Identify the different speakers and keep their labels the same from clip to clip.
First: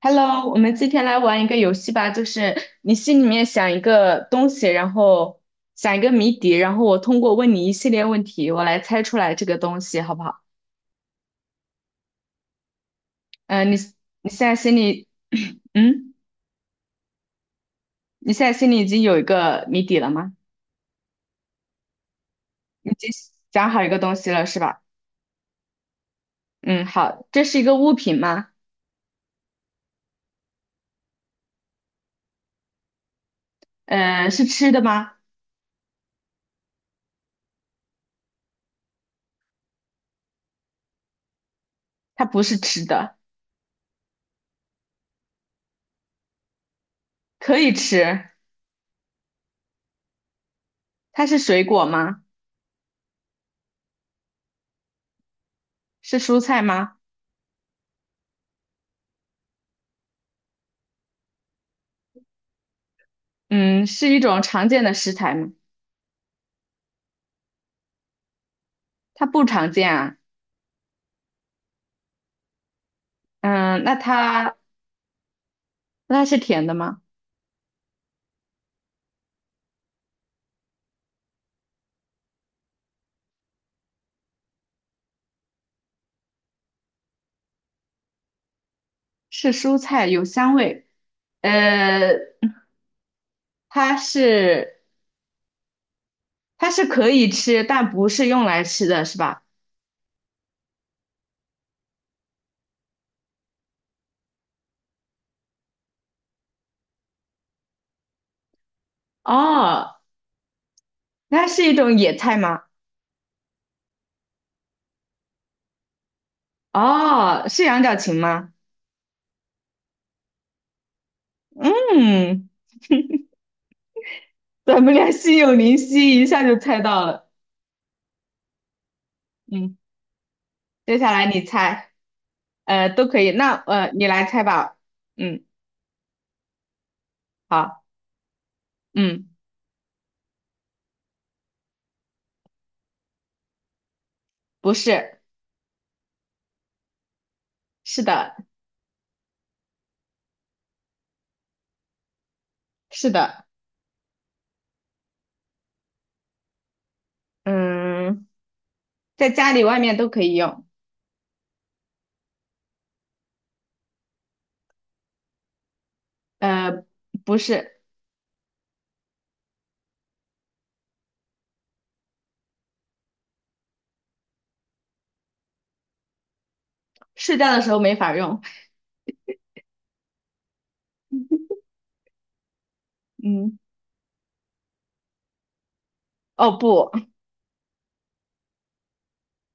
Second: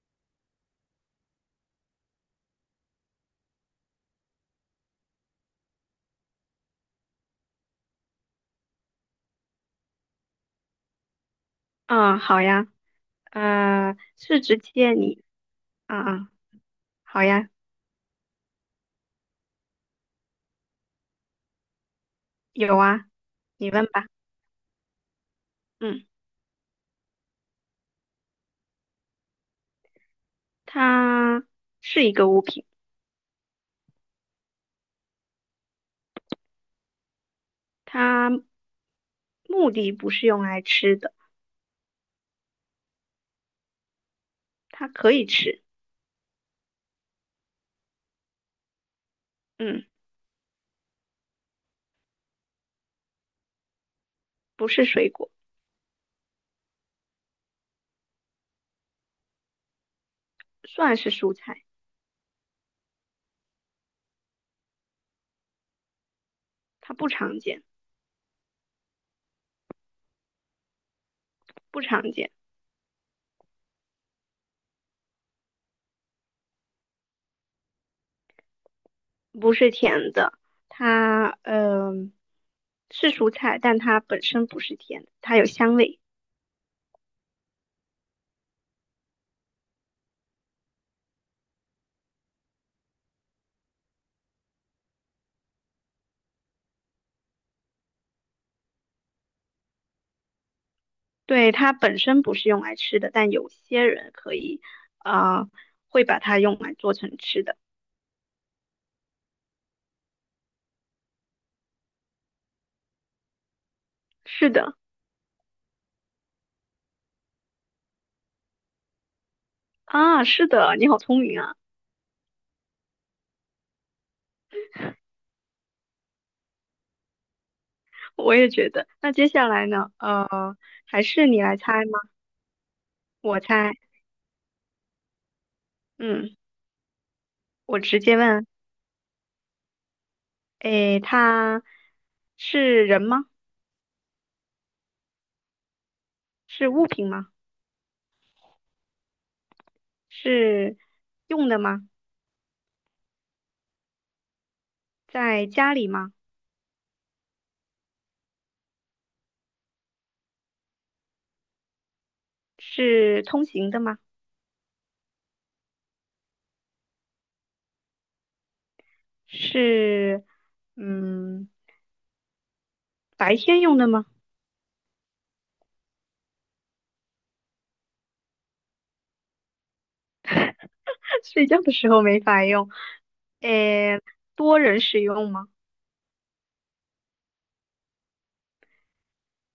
Speaker 1: Hello，我们今天来玩一个游戏吧，就是你心里面想一个东西，然后想一个谜底，然后我通过问你一系列问题，我来猜出来这个东西，好不好？
Speaker 2: 啊，好呀，
Speaker 1: 嗯，你你
Speaker 2: 是
Speaker 1: 现在
Speaker 2: 直
Speaker 1: 心
Speaker 2: 接
Speaker 1: 里，
Speaker 2: 你 啊
Speaker 1: 嗯，
Speaker 2: 啊，好呀，
Speaker 1: 你现在心里已经有一个谜底了吗？
Speaker 2: 有
Speaker 1: 你已
Speaker 2: 啊，
Speaker 1: 经想
Speaker 2: 你
Speaker 1: 好
Speaker 2: 问
Speaker 1: 一个
Speaker 2: 吧。
Speaker 1: 东西了，是吧？
Speaker 2: 嗯，
Speaker 1: 嗯，好，这是一个物品吗？
Speaker 2: 它是一个物品，
Speaker 1: 嗯，是吃的吗？
Speaker 2: 它目的不是用来吃的，
Speaker 1: 它不是吃的，
Speaker 2: 它可以吃，
Speaker 1: 可以吃。
Speaker 2: 嗯，
Speaker 1: 它是水果吗？
Speaker 2: 不是水果，
Speaker 1: 是蔬菜吗？
Speaker 2: 算是蔬菜，
Speaker 1: 嗯，是一种常见的食材吗？
Speaker 2: 它不常见，
Speaker 1: 它不常见啊。
Speaker 2: 不常见，
Speaker 1: 嗯，那它那它是甜的吗？
Speaker 2: 不是甜的，它是蔬菜，但它本身不是甜的，它有香味。
Speaker 1: 是蔬菜，有香味。呃，它是可以吃，但不是用来吃的，是吧？
Speaker 2: 对，它本身不是用来吃的，但有些人可以，啊、会把它用来做成吃的。
Speaker 1: 哦，那是一种野菜吗？
Speaker 2: 是的，
Speaker 1: 哦，是羊角芹吗？
Speaker 2: 啊，是的，你好聪明啊，
Speaker 1: 嗯，咱们俩心有灵犀，一下就猜到了。
Speaker 2: 我也觉得。那接下来
Speaker 1: 嗯，
Speaker 2: 呢？
Speaker 1: 接
Speaker 2: 还
Speaker 1: 下来
Speaker 2: 是
Speaker 1: 你
Speaker 2: 你来猜
Speaker 1: 猜，
Speaker 2: 吗？
Speaker 1: 呃，都可以。
Speaker 2: 我
Speaker 1: 那
Speaker 2: 猜，
Speaker 1: 你来猜吧。嗯，
Speaker 2: 嗯，我
Speaker 1: 好，
Speaker 2: 直接问，
Speaker 1: 嗯，
Speaker 2: 诶，它是人吗？
Speaker 1: 不是，
Speaker 2: 是物品吗？
Speaker 1: 是的，
Speaker 2: 是用的吗？
Speaker 1: 是的，
Speaker 2: 在家里吗？
Speaker 1: 嗯。在家里外面都可以用。
Speaker 2: 是通行的吗？
Speaker 1: 呃，不是，
Speaker 2: 是，嗯，白天用的吗？
Speaker 1: 睡觉的时候没法用。
Speaker 2: 睡觉的时候没法用。
Speaker 1: 嗯，
Speaker 2: 诶，多人使用吗？
Speaker 1: 哦不，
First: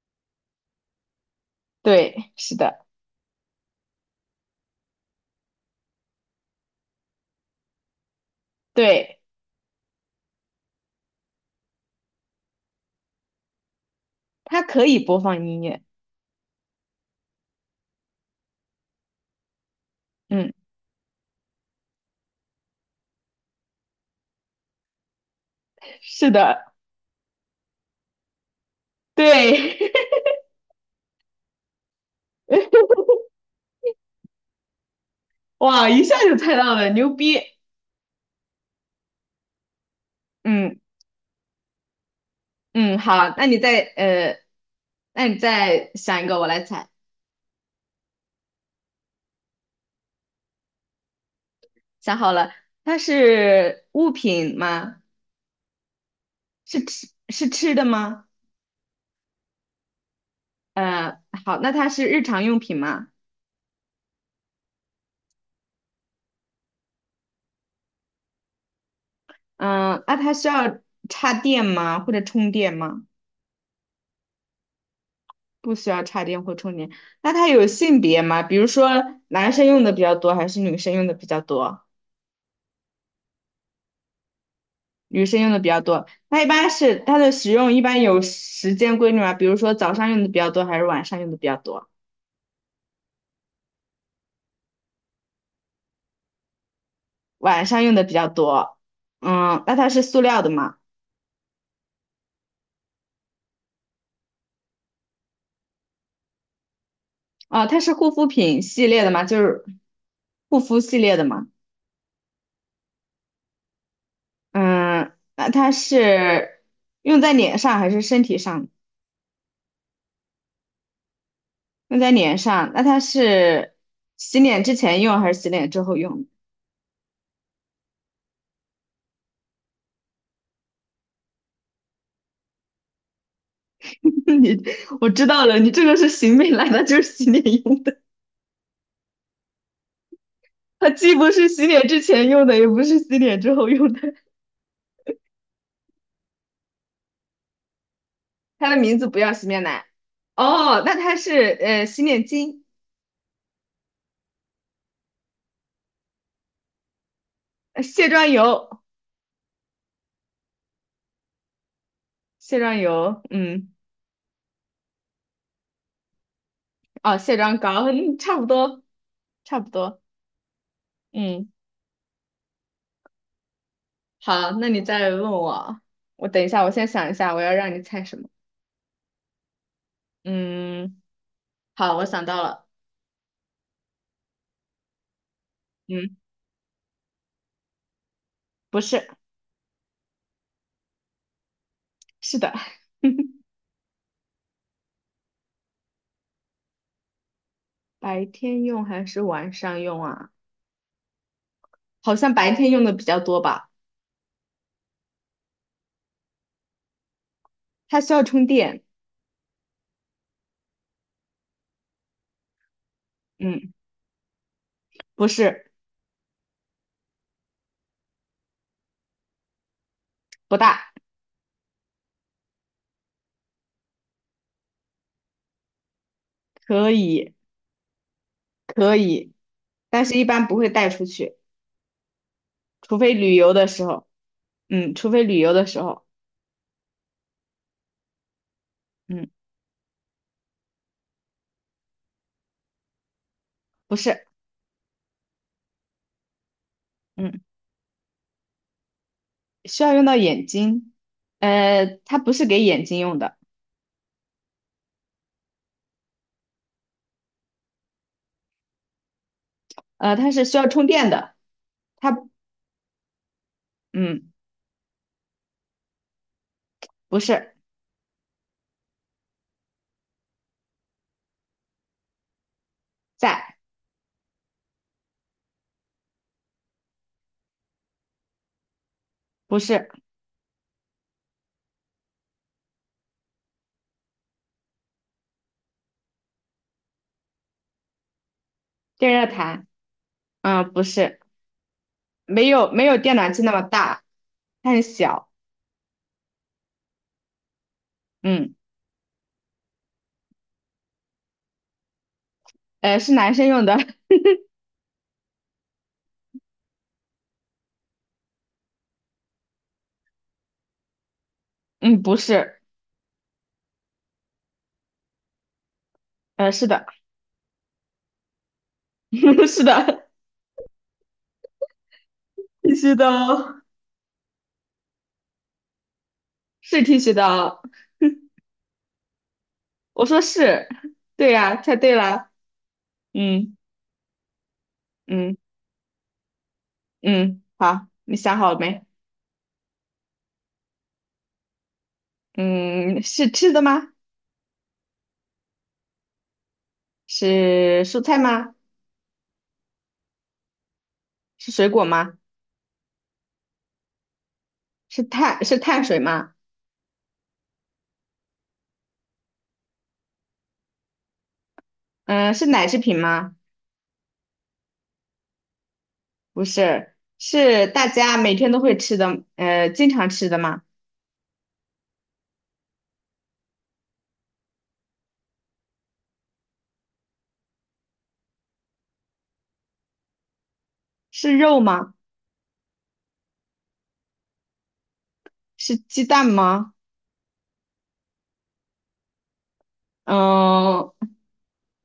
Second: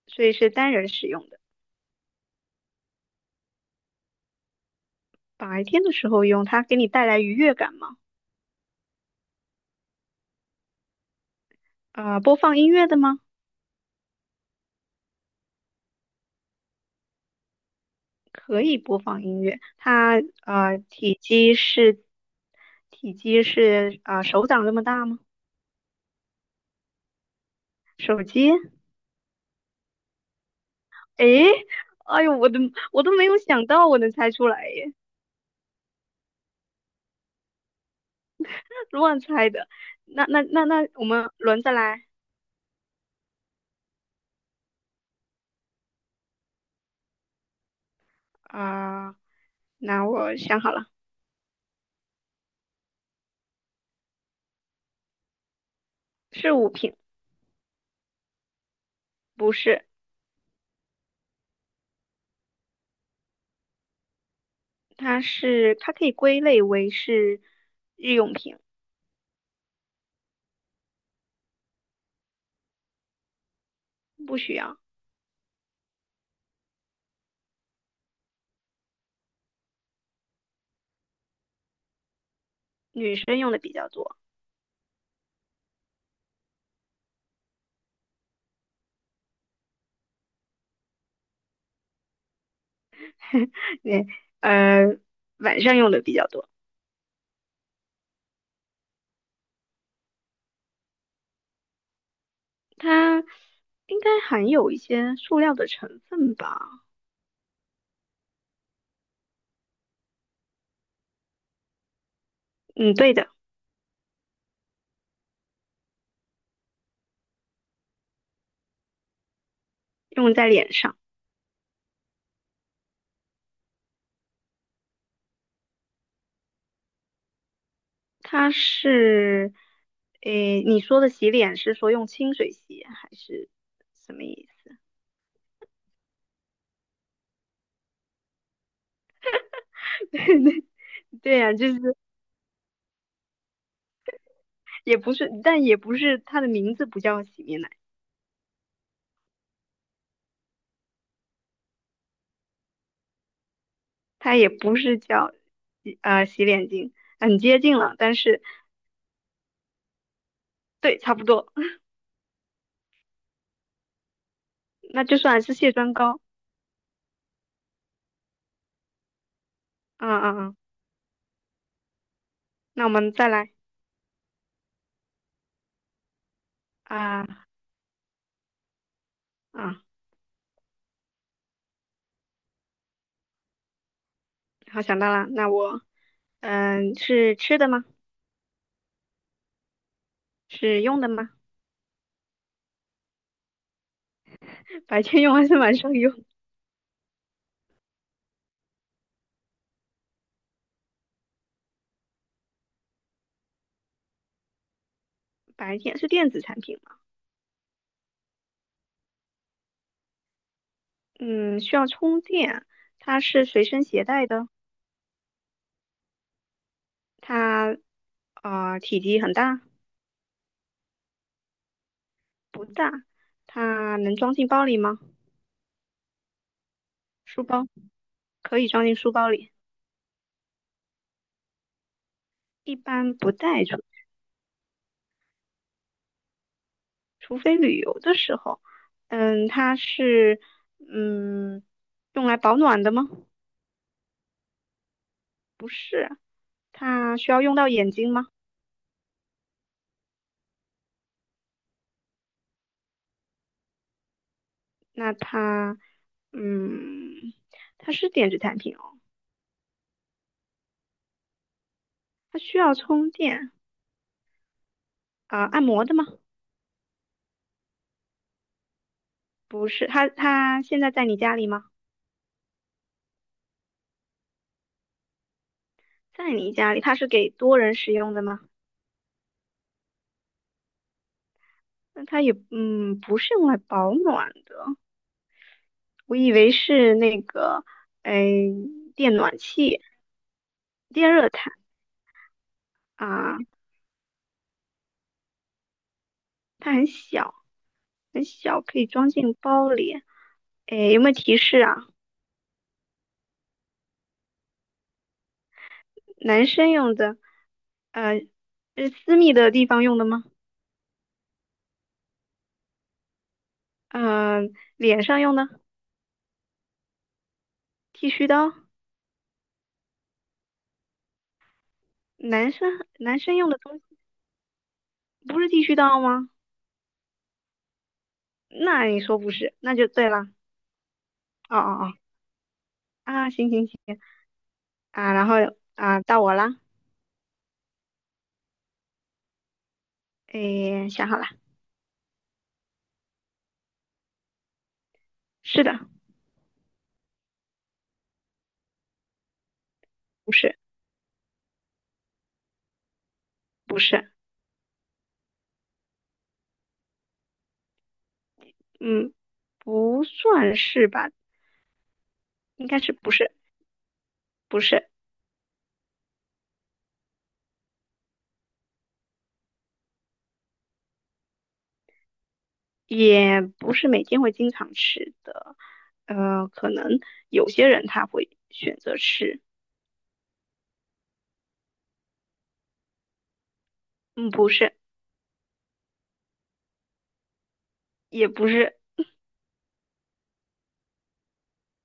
Speaker 2: 所以是单人使用的。
Speaker 1: 对，是的，
Speaker 2: 白天的时候用，它给你带来愉悦感吗？
Speaker 1: 对，
Speaker 2: 播放音乐的吗？
Speaker 1: 它可以播放音乐。
Speaker 2: 可以播放音乐。它
Speaker 1: 嗯，
Speaker 2: 体积是体积是手掌这么大吗？
Speaker 1: 是的，
Speaker 2: 手机？
Speaker 1: 对，
Speaker 2: 诶，哎呦，我都没有想到我能猜出来耶，
Speaker 1: 哇，一下就猜到了，牛逼。
Speaker 2: 乱猜的。那那那
Speaker 1: 嗯
Speaker 2: 那，我们轮着来
Speaker 1: 嗯，好，那你再那你再想一个，我来猜。
Speaker 2: 啊，那我想好了，
Speaker 1: 想好了，它是物品吗？
Speaker 2: 是物
Speaker 1: 是
Speaker 2: 品，
Speaker 1: 吃是吃的吗？
Speaker 2: 不是。
Speaker 1: 好，那它是日常用品吗？
Speaker 2: 它可以归类为是日用品，
Speaker 1: 嗯，那它需要插电吗？或者充电吗？
Speaker 2: 不需要，
Speaker 1: 不需要插电或充电。那它有性别吗？比如说男生用的比较多，还是女生用的比较多？
Speaker 2: 女生用的比较多，
Speaker 1: 女生用的比较多。那一般是它的使用一般有时间规律吗？比如说早上用的比较多，还是晚上用的比较多？
Speaker 2: 对，呃，晚上用的比较多。
Speaker 1: 晚上用的比较多。嗯，那它是塑料的吗？
Speaker 2: 它应该含有一些塑料的成分吧？
Speaker 1: 啊，它是护肤品系列的吗？就是护肤系列的吗？
Speaker 2: 嗯，对的，
Speaker 1: 嗯，那它是用在脸上还是身体上？
Speaker 2: 用在脸上。
Speaker 1: 用在脸上，那它是洗脸之前用还是洗脸之后用？
Speaker 2: 它是，诶，你说的洗脸是说用清水洗还是什么 意
Speaker 1: 你，
Speaker 2: 思？
Speaker 1: 我知道了，你这个是洗面奶，它就是洗脸用的，它既不
Speaker 2: 对
Speaker 1: 是
Speaker 2: 呀，
Speaker 1: 洗
Speaker 2: 就
Speaker 1: 脸
Speaker 2: 是
Speaker 1: 之前用的，也不是洗脸之后用的，
Speaker 2: 也不是，但也不是它的名字不叫洗面奶。
Speaker 1: 它的名字不要洗面奶。哦，那它是洗脸巾、
Speaker 2: 它也不是叫洗洗脸巾，很接近了，
Speaker 1: 卸
Speaker 2: 但
Speaker 1: 妆
Speaker 2: 是
Speaker 1: 油、
Speaker 2: 对，差不多，
Speaker 1: 卸妆油，嗯，
Speaker 2: 那就算是卸妆膏。
Speaker 1: 哦，卸妆膏，嗯，差不多，差不多，
Speaker 2: 嗯嗯嗯，
Speaker 1: 嗯，
Speaker 2: 那我们再来
Speaker 1: 好，那你再问我，我等一下，我先想一下，我
Speaker 2: 啊
Speaker 1: 要让你猜什么？
Speaker 2: 啊，
Speaker 1: 嗯，好，我想到了，
Speaker 2: 好想到了，那我
Speaker 1: 嗯，
Speaker 2: 嗯是吃的吗？
Speaker 1: 不是。
Speaker 2: 是用的吗？
Speaker 1: 是的，
Speaker 2: 白天用还是晚上用？
Speaker 1: 白天用还是晚上用啊？好像白天用的比较多吧。
Speaker 2: 白天是电子产品吗？
Speaker 1: 它需要充电，
Speaker 2: 嗯，需要充电，它是随
Speaker 1: 嗯，
Speaker 2: 身携带的，
Speaker 1: 不是，
Speaker 2: 它体积很大，
Speaker 1: 不大，
Speaker 2: 不大，它能装进包里吗？
Speaker 1: 可以，
Speaker 2: 书包可以装
Speaker 1: 可
Speaker 2: 进书包
Speaker 1: 以，
Speaker 2: 里，
Speaker 1: 但是一般不会带出去，
Speaker 2: 一
Speaker 1: 除非
Speaker 2: 般不
Speaker 1: 旅游
Speaker 2: 带。
Speaker 1: 的时候，嗯，除非旅游的时候，
Speaker 2: 除非旅游的时候，
Speaker 1: 嗯，
Speaker 2: 嗯，它是嗯用来保暖的吗？
Speaker 1: 不是，
Speaker 2: 不是，它需
Speaker 1: 嗯，
Speaker 2: 要用到眼睛吗？
Speaker 1: 需要用到眼睛，它不是给眼睛用的，
Speaker 2: 那它嗯，它是电子产品哦，
Speaker 1: 它是需要充电的，它，
Speaker 2: 它需要充电
Speaker 1: 嗯，
Speaker 2: 啊，按摩的吗？
Speaker 1: 不是，
Speaker 2: 不是，它现在在你家里吗？
Speaker 1: 在，
Speaker 2: 在你家里，它是给多人使用的吗？
Speaker 1: 不是
Speaker 2: 那它也嗯不是用来保暖的，我以为是那个哎
Speaker 1: 电
Speaker 2: 电
Speaker 1: 热
Speaker 2: 暖
Speaker 1: 毯，
Speaker 2: 器、
Speaker 1: 嗯，不
Speaker 2: 电
Speaker 1: 是。
Speaker 2: 热毯
Speaker 1: 没有电暖
Speaker 2: 啊，
Speaker 1: 气那么大，它很小。
Speaker 2: 它很小。很
Speaker 1: 嗯，
Speaker 2: 小，可以装进包里。诶，有没有提示啊？
Speaker 1: 是男生用的。
Speaker 2: 男生用的，呃，是私密的地方用的吗？
Speaker 1: 嗯，不是，
Speaker 2: 脸上用的
Speaker 1: 是的，
Speaker 2: 剃须刀，
Speaker 1: 是的，
Speaker 2: 男
Speaker 1: 剃
Speaker 2: 生
Speaker 1: 须
Speaker 2: 男生用的
Speaker 1: 刀
Speaker 2: 东西不是剃须刀吗？
Speaker 1: 是剃须刀。
Speaker 2: 那你说不是，那就
Speaker 1: 我
Speaker 2: 对
Speaker 1: 说
Speaker 2: 了。
Speaker 1: 是，对呀、
Speaker 2: 哦
Speaker 1: 猜
Speaker 2: 哦哦，
Speaker 1: 对了。
Speaker 2: 啊，行
Speaker 1: 嗯
Speaker 2: 行行啊，然后
Speaker 1: 嗯
Speaker 2: 啊，到我啦。
Speaker 1: 嗯，好，你想好了没？
Speaker 2: 诶，想好了，
Speaker 1: 嗯，是吃的吗？
Speaker 2: 是的，
Speaker 1: 是蔬菜吗？
Speaker 2: 不是，
Speaker 1: 是水果吗？
Speaker 2: 不是，
Speaker 1: 是碳水吗？
Speaker 2: 嗯，不算是吧？
Speaker 1: 嗯，是奶
Speaker 2: 应
Speaker 1: 制
Speaker 2: 该是
Speaker 1: 品
Speaker 2: 不是，
Speaker 1: 吗？
Speaker 2: 不是。
Speaker 1: 不是，是大家每天都会吃的，经常吃的吗？
Speaker 2: 也不是每天会经常吃的，可能有些人他会选择吃，
Speaker 1: 是肉吗？
Speaker 2: 嗯，不是，
Speaker 1: 是鸡蛋吗？
Speaker 2: 也不是
Speaker 1: 嗯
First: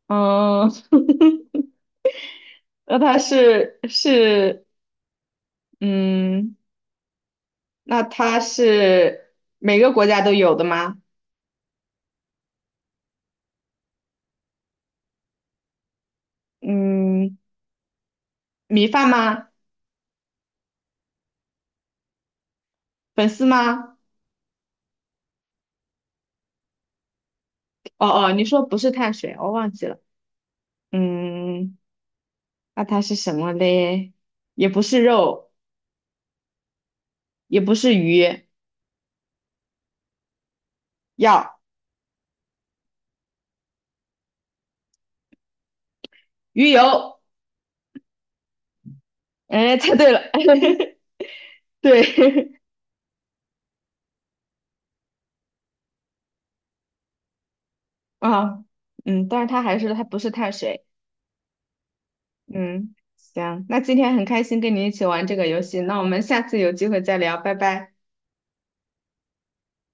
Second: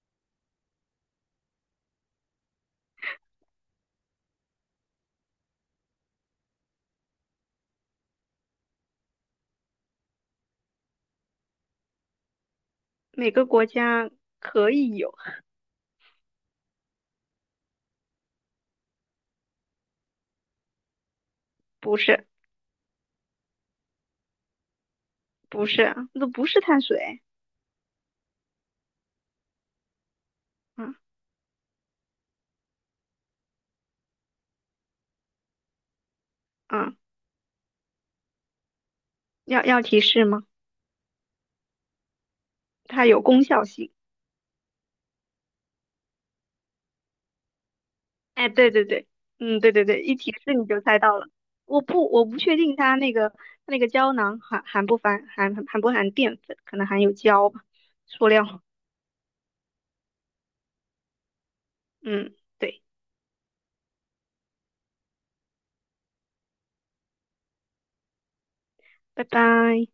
Speaker 1: 嗯，那它是嗯，那它是每个国家都有的吗？
Speaker 2: 每个国家可以有，
Speaker 1: 嗯，米饭吗？
Speaker 2: 不是，
Speaker 1: 粉丝吗？
Speaker 2: 不是啊，那不是碳水，
Speaker 1: 哦哦，你说不是碳水，我忘记了。
Speaker 2: 嗯
Speaker 1: 嗯，那它是什么嘞？也不是肉，
Speaker 2: 嗯，
Speaker 1: 也不是鱼，
Speaker 2: 要要提示吗？
Speaker 1: 要
Speaker 2: 它有功效性，
Speaker 1: 鱼油。
Speaker 2: 哎，对对对，嗯，对
Speaker 1: 哎，
Speaker 2: 对
Speaker 1: 猜
Speaker 2: 对，
Speaker 1: 对
Speaker 2: 一
Speaker 1: 了，
Speaker 2: 提示你就猜到了，我不
Speaker 1: 对
Speaker 2: 确定它那个它那个胶囊含不含淀粉，可能含有胶吧，塑料，
Speaker 1: 啊，嗯，但是它还是它不是碳水。
Speaker 2: 嗯，对，
Speaker 1: 嗯，行，那今天很开心跟你一起玩这个游戏，那我们下次有机会再聊，拜拜。
Speaker 2: 拜拜。